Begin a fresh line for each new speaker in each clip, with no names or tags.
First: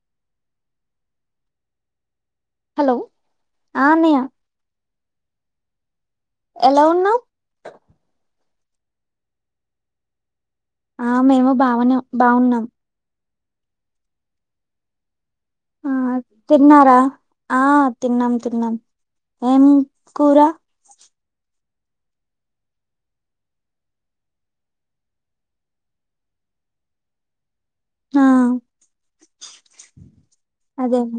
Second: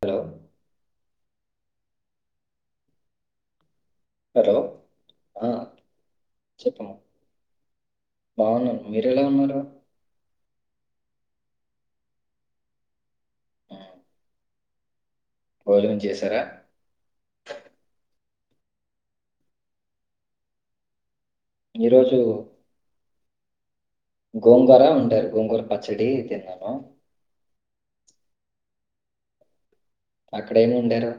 Hello
hello ఆ అన్నయ్య
hello ఆ
ఎలా
చెప్పమ్మా
ఉన్నావ్
బాగున్నాను మీరెలా ఉన్నారు
ఆ మేము బావనే బాగున్నాం ఆ
భోజనం చేశారా
తిన్నారా ఆ తిన్నాం తిన్నాం ఏం కూర
ఈరోజు గోంగూర వండారు గోంగూర పచ్చడి తిన్నాను
ఆ
అక్కడ ఏమి
అదే
వండారు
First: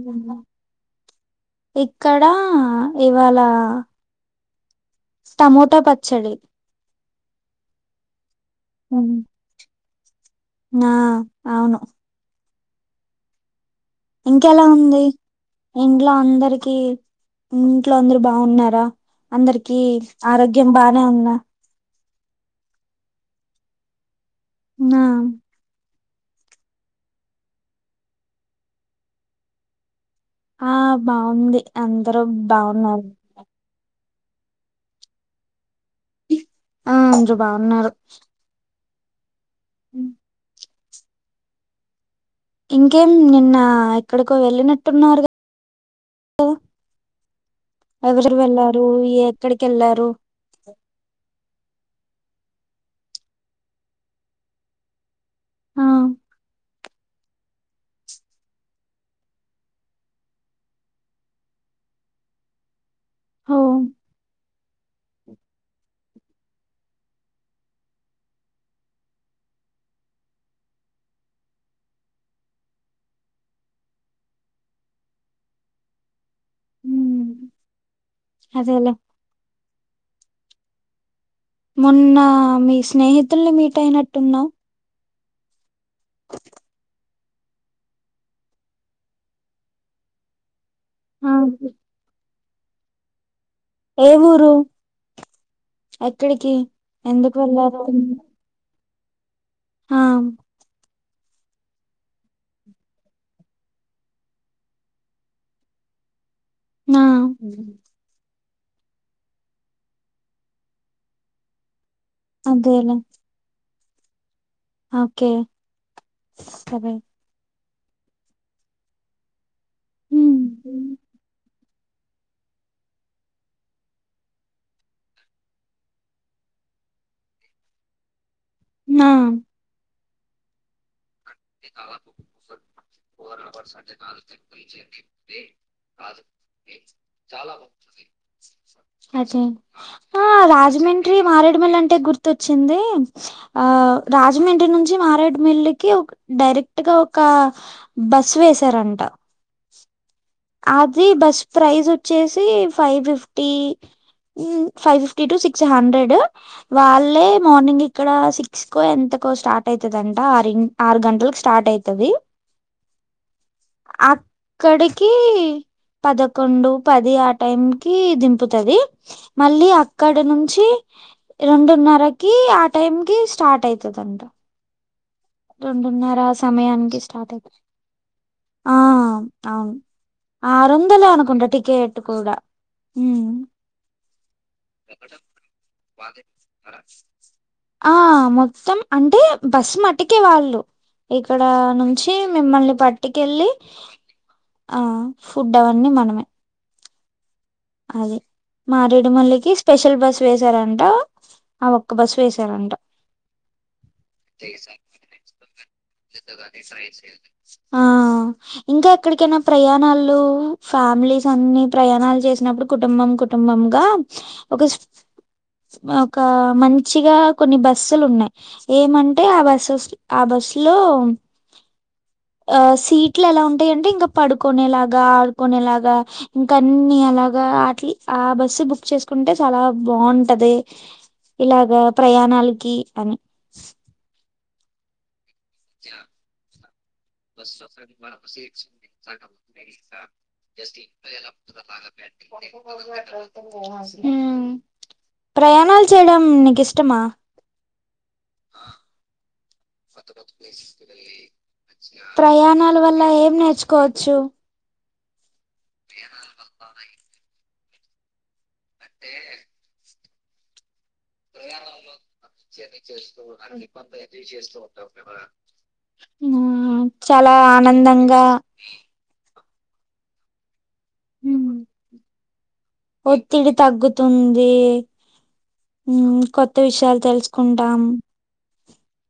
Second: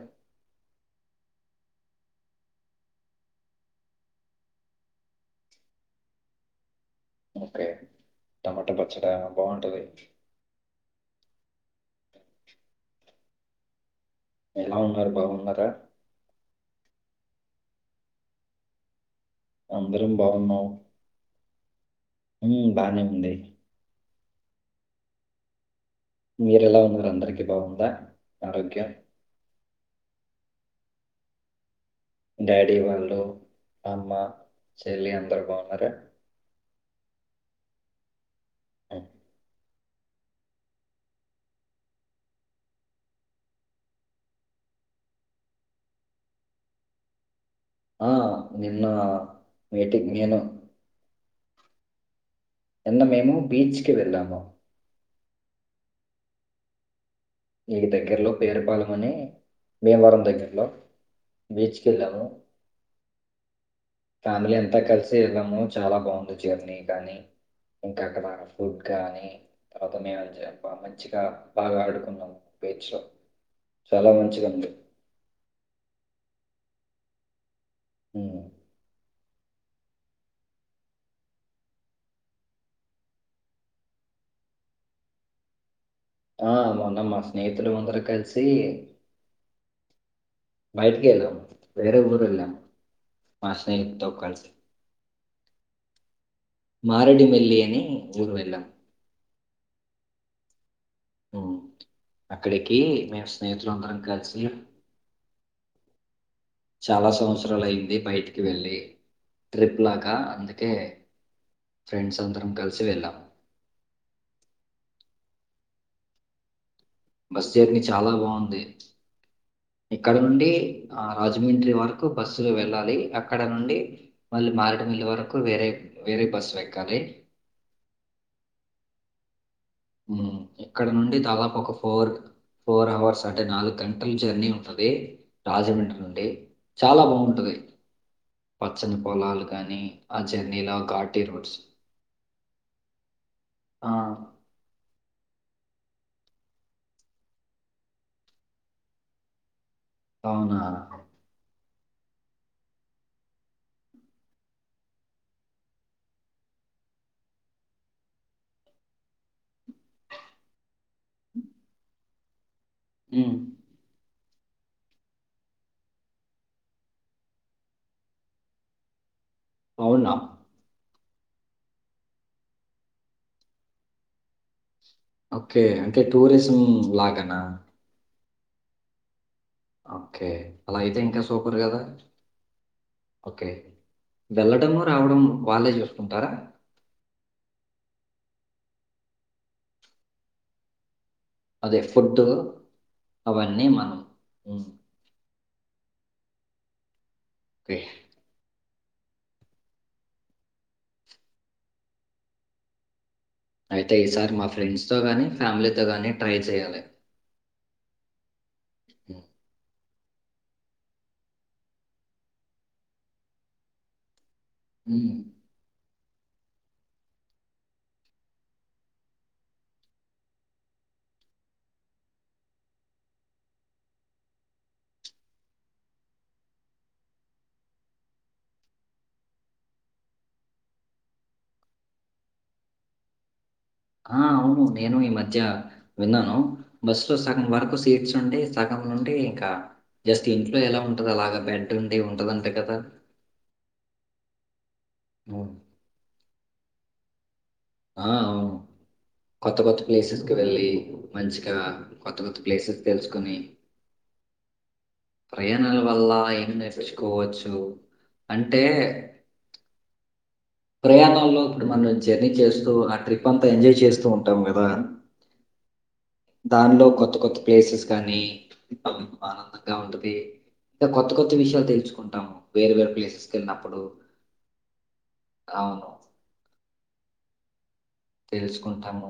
ఇక్కడ ఇవాళ టమోటా పచ్చడి
ఓకే టమాటా పచ్చడా బాగుంటది
నా అవును ఇంకెలా
ఎలా
ఉంది
ఉన్నారు బాగున్నారా
ఇంట్లో అందరికి ఇంట్లో అందరు బాగున్నారా అందరికీ
అందరం బాగున్నాం
ఆరోగ్యం బానే ఉందా
ఉమ్ బానే ఉంది
నా
మీరెలా ఉన్నారు అందరికిీ బాగుందా ఆరోగ్యం
ఆ బాగుంది అందరూ
డాడీ
బావున్నారు
వాళ్ళు అమ్మ చెల్లి అందరు బాగున్నారా
ఆ అందరూ బాగున్నారు
అమ్
ఉమ్ ఇంకేం నిన్న ఎక్కడికో వెళ్ళినట్టున్నారు
ఆ,
ఎవరెవరు వెళ్లారు
నిన్న
ఎక్కడికి వెళ్ళారు
మీటింగ్ నేను నిన్న మేము బీచ్ కి వెళ్ళాము
ఆ
మీకు దగ్గరలో పేరుపాలెం అని భీమవరం దగ్గరలో బీచ్‌కు వెళ్లాము
ఓ
కానీ అది అంత కలిసి వెళ్ళాము చాలా బాగుంది జర్నీ కాని ఇంకా అక్కడ ఫుడ్ గాని తర్వాత మేము మంచిగా బాగా ఆడుకున్నాం బీచ్ లో చాలా మంచిదండి
ఉమ్, అదేలే మొన్న మీ స్నేహితుల్ని మీట్ అయినట్టు ఉన్నావ్
ఆ మొన్న మా స్నేహితులు అందరు కలిసి
ఆ,
బయటికెళ్ళాం వేరే ఊరెళ్ళాం మా స్నేహిత్ తో
ఏ
కలిసి
ఊరు ఎక్కడికి ఎందుకు
మారేడుమిల్లి అని ఊరు వెళ్లాం
హం
ఉమ్ అక్కడికి మేము స్నేహితులు అందరం కలిసి
నా
చాలా సంవత్సరాలు అయింది బయటికి వెళ్ళి ట్రిప్ లాగా అందుకే ఫ్రెండ్స్ అందరం కలిసి
అదేలే
వెళ్లాం
ఓకే సరే
బస్ జర్నీ చాలా బాగుంది ఇక్కడ
ఉమ్,
నుండి ఆ రాజమండ్రి వర కు బస్సులు వెళ్ళాలి అక్కడ నుండి మళ్ళీ మారడుమిల్లి వరకు వేరే వేరే బస్సు ఎక్కాలి కే
నా
ఉమ్ ఇక్కడ నుండి దాదాపు ఒక ఫోర్ ఫోర్ అవర్స్ అంటే నాలుగు గంటలు జర్నీ ఉంటది రాజమండ్రి నుండి చాలా బాగుంటది
అదే ఆ
జర్నీలో
రాజమండ్రి
ఘాటీ రోడ్స్.
మారేడుమల్లి అంటే గుర్తొచ్చింది అ
ఆ!
రాజమండ్రి నుంచి మారేడ్ మిల్లికి ఒక డైరెక్ట్ గా ఒక బస్ వేసారంట
అవునా?
అది బస్ ప్రైస్ వచ్చేసి five fifty five fifty to six hundred వాళ్ళే మార్నింగ్ ఇక్కడ సిక్స్ కో ఎంత కో స్టార్ట్ అయితదంట ఆరిం ఆరు గంటలకు స్టార్ట్ అయితది
ఉ
అక్కడిక్ కి పదకొండు, పది ఆ టైం కి దింపుతది మళ్ళీ
అవునా?
అక్కడి నుంచి రెండున్నరకి ఆ టైం కి స్టార్ట్ అయితదంట
ఓకే అంటే
రెండున్నర
టూరిజం
సమయానికి స్టార్ట్
లాగానా
అయిత ఆ అవును
ఓకే.
ఆరు
అలా అయితే
వందలే
ఇంకా
అనుకుంటా
సూపర్ గదా!
టికెట్ కూడా ఉ
వెళ్లడము రావడము వాళ్ళే చూసుకుంటారా
ఆ మొత్తం అంటే బస్సు మట్టుకే వాళ్ళు ఇక్కడ
అదే
నుంచి
ఫుడ్డు
మిమ్మల్ని పట్టుకెళ్ళి
అవన్నీ మనం. హ్మ్.
ఆ ఫుడ్ అవన్నీ మనమే
ఓకే.
అది మారేడుమల్లికి స్పెషల్ బస్ వేసారంట ఆ ఒక్క బస్ వేసారంట
అయితే ఈసారి మా ఫ్రెండ్స్ తో గాని, ఫ్యామిలీతో గాని ట్రై చేయాలి.
ఆ ఇంకా
హ్మ్.
ఎక్కడికైనా ప్రయాణాలు ఫ్యామిలీస్ అన్ని ప్రయాణాలు చేసి నప్పుడు కుటుంబం కుటుంబంగా ఒక
హ్మ్.
ఒక మంచిగా కొన్ని బస్సులు ఉన్నాయి ఏమంటే ఆ బస్సుస్ ఆ బస్సు లో ఓ ఆ సీట్లు ఎలా ఉంటాయింటే ఇంకా పడుకునేలాగా ఆడుకునేలాగా ఇంకా అన్ని అలా గా ఆట్ల ఆ బస్సు బుక్ చేసుకుంటే చాలా బావుంటది ఇలాగా ప్రయాణాలకి అని
ఆ అవును నేను ఈ మ మధ్య విన్నాను బస్ లో సగం వరకు సీట్స్ వుండి సగం నుండి ఇంకా జస్ట్ ఇంట్లో ఎలా ఉంటదో అలాగా బెడ్ ఉండి ఉంటదంట కదా!
ఉమ్
హ్మ్.
ప్రయాణాలు చేయడం నీకిష్టమా
ఆ అవును కొత్త కొత్త ప్లేసెస్‌కి వెళ్ళి, మంచిగా కొత్త కొత్త
ప్రయాణాల
ప్లేసెస్
వల్ల ఏం
తెలుసుకొని
నేర్చుకోవచ్చు
ప్రయాణాల వల్ల ఏం నేర్చుకోవచ్చు అంటే ప్రయాణంలో ఇప్పుడు మనం జర్నీ చేస్
చేస్తూ అన్ని కొత్తయి అచివ్ చేస్తూ ఉంటాం కదా
దానిలో కొత్త కొత్త ప్లేసెస్ కానీ
ఆనందంగా
ఆనందంగా ఉంటది ఇంకా కొత్త కొత్త
మ్మ్.
విషయాలు తెలుసుకుంటాము వేరే వేరే ప్లేసెస్కి
ఒత్తిడి
వెళ్ళినప్పుడు
తగ్గుతుంది
అవును
ఉమ్ కొత్త విషయాలు తెలుసుకుంటాం
తెలుసుకుంటాము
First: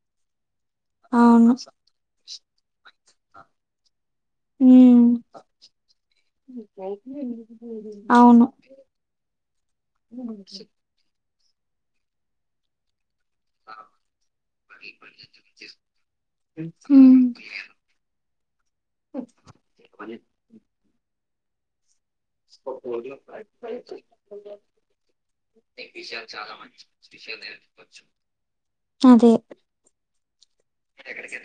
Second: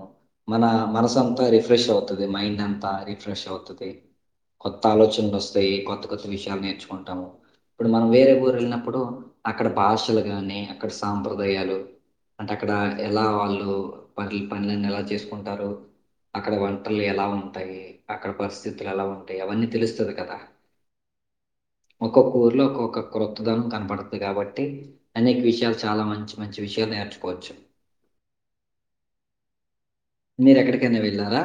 మన మనసంతా
అవును
రిఫ్రెష్ అవుతది మైండ్ అంతా రిఫ్రెష్ అవుతది కొత్త
ఉమ్
ఆలోచనలు వస్తాయి కొత్త కొత్త విషయాలు నేర్చుకుంటాము. ఇప్పుడు మనం వేరే
అవును
ఊరు వెళ్ళినప్పుడు అక్కడ భాషలు గాని అక్కడ సాంప్ర దాయాలు అంటే అక్కడ ఎలా వాళ్లు పనుల్ పనులన్నీ ఎలా చేసుకుంటారు అక్కడ వంటలు
ఉమ్
ఎలా ఉంటాయి అక్కడ పరిస్ పరిస్థితులు అలా ఉంటాయి అవన్నీ తెలుస్తది కదా ఒక్కొక్క ఊరిలో ఒక్కొక్క క్రొత్తదనం కనపడుతది కాబట్టి అనేక విషయాలు చాలా మంచి మంచి విషయాలు నేర్చుకోవచ్చు.
అదే
మీరు ఎక్కడికైనా వెళ్ళారా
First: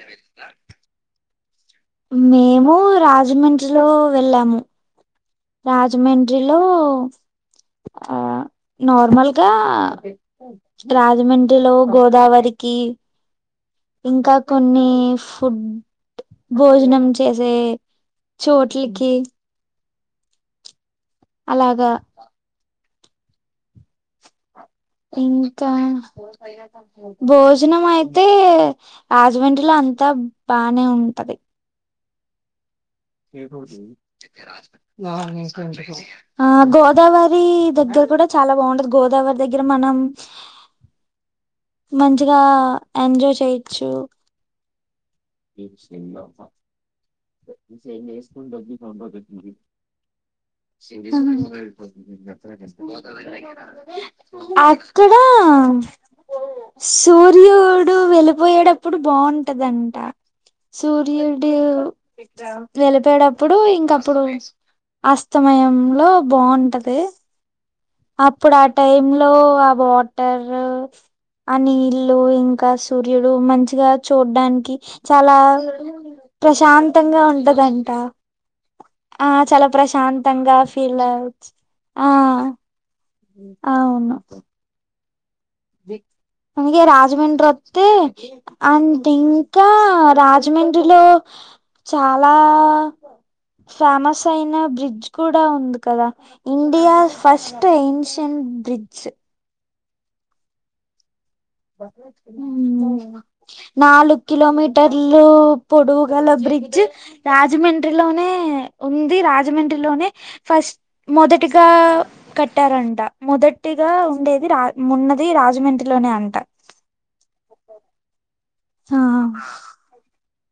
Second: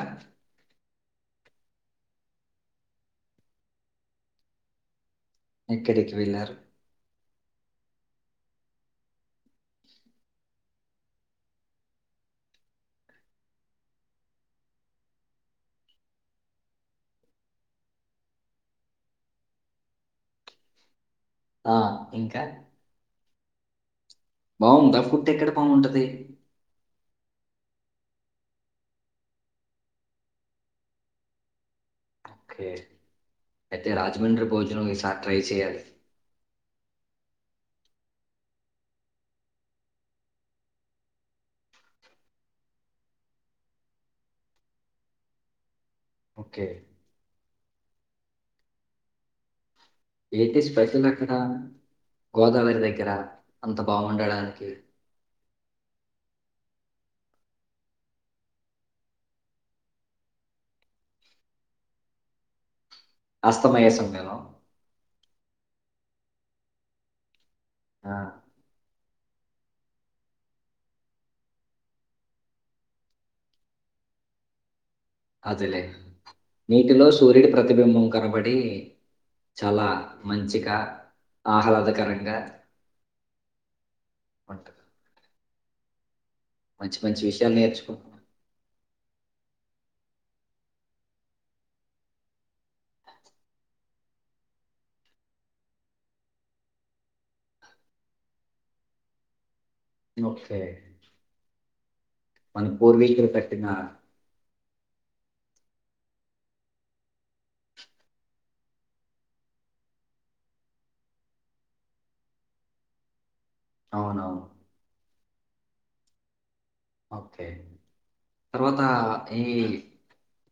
మేము రాజమండ్రిలో వెళ్ళాము
ఎక్కడికి వెళ్లారు?
రాజమండ్రిలో ఆ నార్మల్గా రాజమండ్రిలో గోదావరికి ఇంకా కొన్ని ఫుడ్ భోజనం చేసే చోట్లకి
ఆ
అలాగా
ఇంకా బావుందా? ఫుడ్ ఎక్కడ
ఇంకా
బావుంటది?
భోజనం అయితే రాజమండ్రి లో అంతా బానే ఉంటది
ఓకే అయితే రాజమండ్రి భోజనం
[inaudible]
ఈసారి ట్రై చేయాలి
ఆ గోదావరి దగ్గర కూడా చాలా బాగుంటది గోదావరి దగ్గర మనం మంచిగా ఎంజాయ్ చేయొచ్చు
ఓకే
స్క దర్ సంబతుంది
ఏంటి స్పెషల్ అక్కడ గోదావరి దగ్గర అంత బాగుండడానికి
[unintelligible] అక్కడ సూర్యుడు వెళ్ళిపోయేటప్పుడు బాగుంటదంట సూర్యుడు వేలిపోయేటప్పుడు
అస్తమయ
ఇంకప్పుడు
సమయంలో
అస్తమయంలో బాగుంటది
ఆ,
అప్పుడు ఆ టైమ్ లో ఆ వాటర్ ఆ నీళ్ళు ఇంకా సూర్యుడు మంచిగా చూడ్డానికి చాలా
అదిలే నీటిలో
ప్రశాంతంగా
సూర్యుడి
ఉంటదంట
ప్రతిబింబం కనబడి
ఆ చాలా ప్రశాంతంగా ఫీల్ అవచ్చు ఆ
ఆహ్లాదకరంగా
అవును
అంట [inaudible]
అందుకే
మంచి
రాజమండ్రి
విషయాలు
వత్తే
నేర్చుకుంటున్నాం
అ ఇంకా రాజమండ్రిలో చాలా ఫేమస్ అయిన బ్రిడ్జ్ కూడా ఉంది కదా India first ancient bridge
okay మన పూర్వీకులు కట్టిన
నాలుగు కిలోమీటర్లు పొడువుగల బ్రిడ్జ్ రాజమండ్రిలోనే ఉంది రాజమండ్రిలోనే ఫస్ట్ చ్ మొదటిగా కట్టారంట మొదటిగా
అవునవును
ఉండేది రా ఉన్నది రాజమండ్రిలోనే అంట
ఓకే తర్వాత
ఆ
ఈ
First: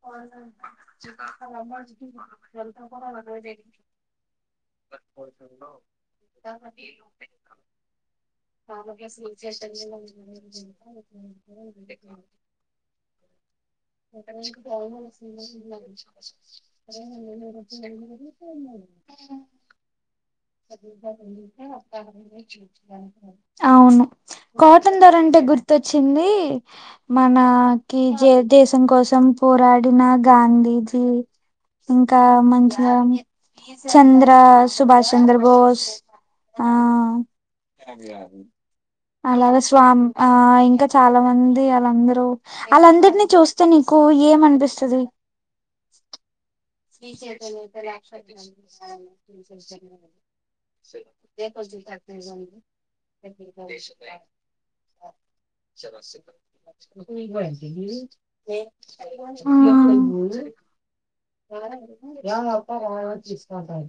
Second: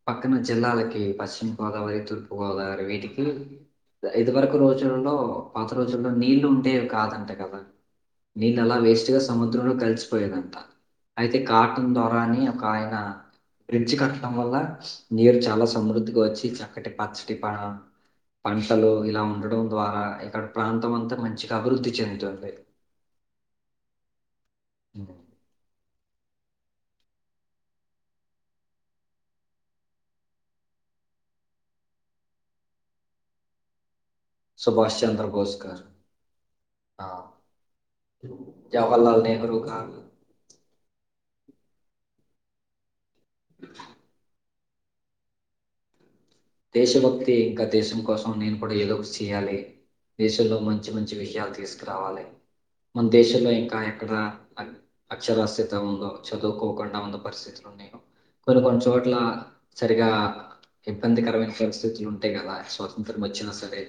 పక్కన జిల్లాలకి పశ్చిమ గోదావరి తూర్పు గోదావరి వీటికి ఇదివరకు రోజులలో పాత రోజుల్లో నీళ్లు ఉంటేవి కాదంట కదా నీళ్ళు అలా వేస్ట్ గా సముద్రం లో కలిసిపోయేదంటా అయితే కాటన్ దొర అని ఒక ఆయన బ్రిడ్జ్ కట్టడం వల్ల
మ అే
నీరు చాలా సమృద్ధిగా వచ్చి చక్కటి పచ్చటి ప
[inaudible]
పంటలు ఇలా ఉండడం ద్వారా ఇక్కడ ప్రాంతం అంతా మంచిగా అభివృద్ధి చెందుతుంది.
అవును కాటన్
ఉమ్.
దొర అంటే గుర్తొచ్చింది మనకి జే దేశం కోసం పోరాడిన గాంధీజీ ఇంకా మంచిగా చంద్ర
సుభాష్ చంద్రబోస్ గారు.
సుభాషచంద్రబోస్ ఆ
జవహర్లాల్
అలాగా
నెహ్రూ గారు.
స్వామ్ ఆ ఇంకా చాలా మంది అళ్ళందరూ వాళ్ళందరిని చూస్తే నీకు ఏం అనిపిస్తది?
దేశభక్తి ఇంకా దేశం కోసం నేను కూడా ఏదో ఒకటి చేయాలి. దేశంలో మంచి మంచి విషయాలు తె
[unintelligible] ఉంది
ఇంకా ఎక్కడ అ అక్షరాస్యత ఉందో, చదువుకోకుండా ఉన్న పరిస్థితులు ఉన్నాయో, కొన్ని కొన్ని చోట్ల
[inaudible] ఆ
సరిగా ఇబ్బందికరమైన పరిస్థితులు
[unintelligible]
ఉంటాయి కదా! స్వాతంత్రం వచ్చినా సరే.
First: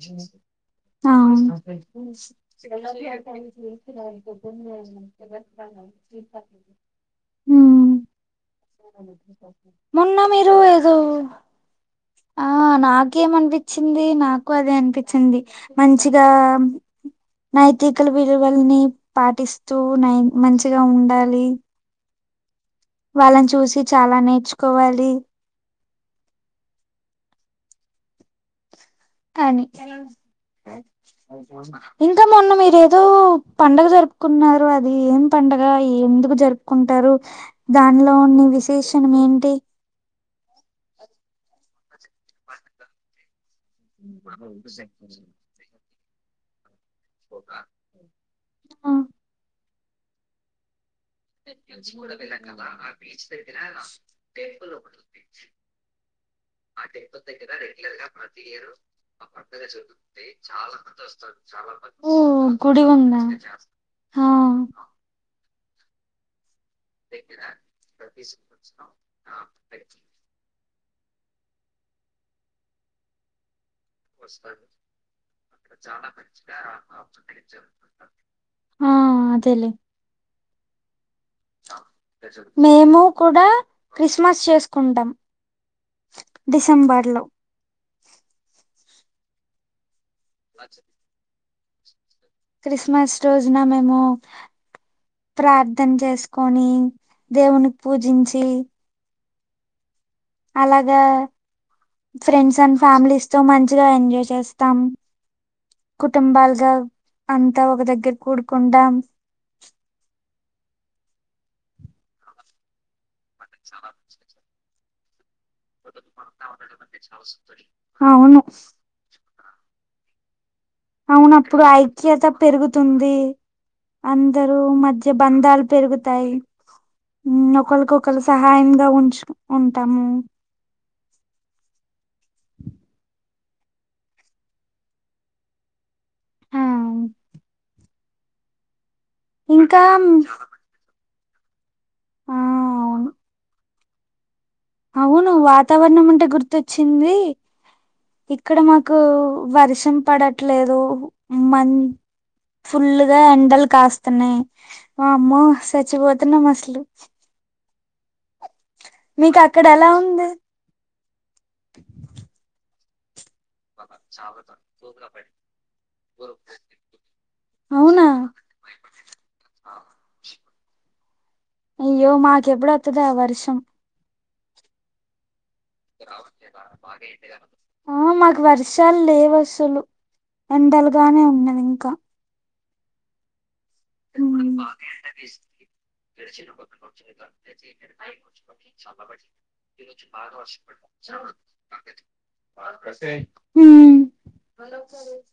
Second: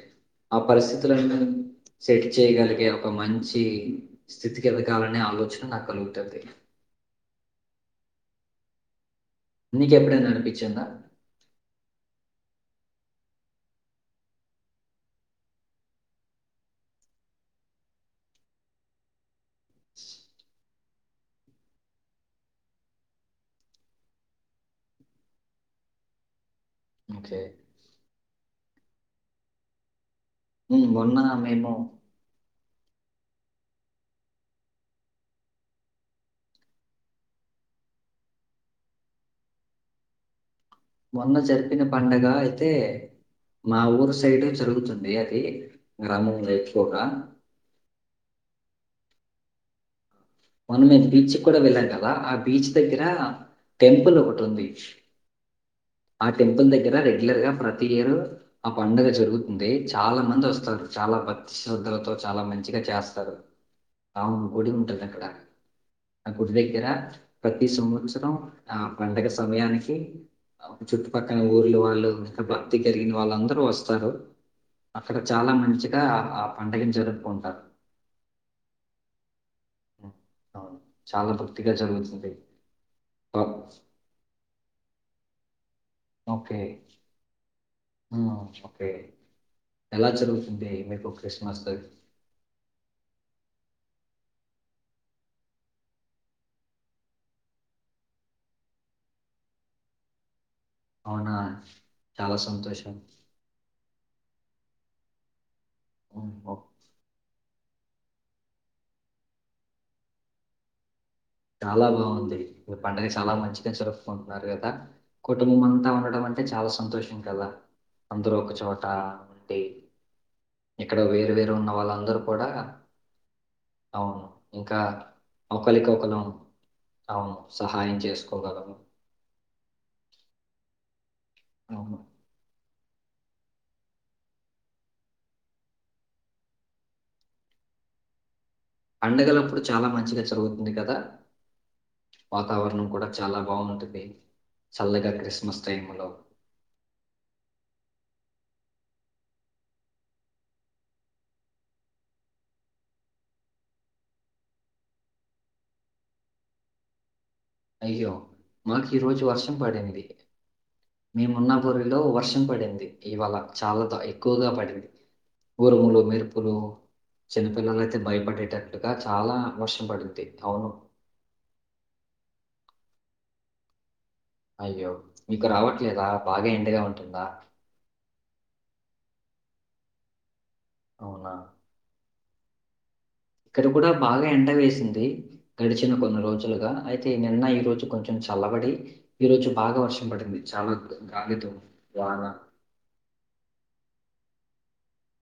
ఆ
ఆ
పరిస్థితులను
అవును
సెట్ చేయగలిగే ఒక మంచి స్థితికి
ఊమ్
ఎదగాలనే ఆలోచన నాకు కలుగుతది.
మొన్న
నీకెప్పుడైనా
మీరు
అనిపించిందా?
ఏదో? ఆ నాకేమనిపించింది నాకు అదే అనిపించింది మంచిగా నైతికల విలువల్ని పాటిస్తూ నై మంచిగా ఉండాలి. వాళ్ళని చూసి చాలా నేర్చుకోవాలి.
ఒకే
కాని
హ్మ్. మొన్న మేము
ఇంకా మొన్న మీరేదో? పండుగ జరుపుకున్నారు అది ఏం పండగ ఎందుకు జరుపుకుంటారు దానిలోని విశేషణం ఏంటి?
మొన్న జరిపిన పండగ అయితే మా ఊరు సైడ్ జరుగుతుంది అది గ్రామం ల ఎక్కువగా
ఆ
మనమే
మూడు వెళ్ళ [unintelligible] ఆ బీచ్ దగ్గర
టెంపుల్ ఒకటి ఉంది
టెంపుల్ ఒకటి ఉంది.
ఆ టెంపుల్ దగ్గర రెగ్యులర్ గా ప్రతి ఇయరు ఆ పండుగ జరుగుతుంది చాలా మంది వస్తారు. చాలా భక్తి శ్రద్ధలతో
ఓ గుడి ఉందా? ఆ
అవును గుడి ఉంటాది అక్కడ ఆ గుడి దగ్గర ప్రతి సంవత్సరం ఆ పండగ సమయానికి చుట్టుపక్కన ఊర్లు వాళ్ళు ఇంకా భక్తి కరిగిన వాళ్ళందరు వస్ అక్కడ చాలా మంచిగా ఆ పండగ జరుపుకుంటారు.
ఆ అదేలే
హ్మ్. అవును. చాలా భక్తిగా జరుగుతుంది.
మేము
ఓ
కూడా క్రిస్మస్ చేసుకుంటాం.
ఓకే.
డిసెంబర్ లో
ఓకే ఎలా జరుగుతుంది మీకు క్రిస్మస్
క్రిస్మస్ రోజున మేము ఆ ప్రార్థన చేసుకొని దేవుని పూజించి అలాగా
అవునా! చాలా
ఫ్రెండ్స్ అండ్
సంతోషం.
ఫ్యామిలీస్ తో మంచిగా ఎంజాయ్ చేస్తాం
హ్మ్. ఓ
కుటుంబాలుగా అ ఒక దగ్గర కూడుకుందాం.
చాలా బాగుంది పండుగ చాలా మంచిగా చెరుపుకుంటున్నారు కదా! కుటుంబం అంతా ఉండడం అంటే చాలా సంతోషం కదా అందరు
అవును
ఒక చోట ఉండి, ఇక్కడ వేరు వేరు
అవునప్పుడు
ఉన్న వాళ్ళందరూ
ఐక్యత
కూడా
పెరుగుతుంది.
అవును.
అందరు
ఇంకా
మధ్య బంధాలు
ఒకలికొకలం
పెరుగుతాయి.
అవును.
ఉమ్
సహాయం
ఒకరికొకరు
చేసుకోగలము.
సహాయంగా ఉంచు ఉంటాము [inaudible]
అవును
ఆ
పండగలప్పుడు
ఇంకా
చాలా మంచిగా జరుగుతుంది కదా
ఆ
వాతావరణం కూడా
అవును
చాలా బాగుంటుంది
అవును వాతావరణం అంటే గుర్తొచ్చింది ఇక్కడ మాకు వర్షం పడట్లేదు మన్ ఫుల్గా ఎండలు కాస్తున్నాయి వామ్మో చచ్చిపోతున్నాం అసలు
అయ్యో మాకు ఈ రోజు
మీకు
వర్షం
అక్కడ ఎలా
పడింది
ఉంది
మేమున్న ఊరిలో వర్షం పడింది ఇవాళ చాలాతో ఎక్కువగా పడింది ఊరుములు మెరుపులు చిన్నపిల్లలు అయితే
అవునా
భయపడేటట్లుగా చాలా వర్షం పడింది అవును
అయ్యో మాకెప్పుడు వాతాత ఆ వర్షం
అయ్యో మీకు రావట్లేదా? బాగా ఎండగా ఉంటుందా?
ఆ మాకు వర్షాలు లేవు అసలు ఎండలుగానే
అవునా!
ఉన్నదీ ఇంకా
ఇక్కడ కూడా బాగా
ఉమ్
ఎండ వేసింది గడిచిన కొన్ని రోజులుగా అయితే నిన్న ఈ రోజు కొంచెం చాల కాబట్టి ఈ రోజు బాగా వర్షం పడింది చాలా గాలిదు వాన
ఉ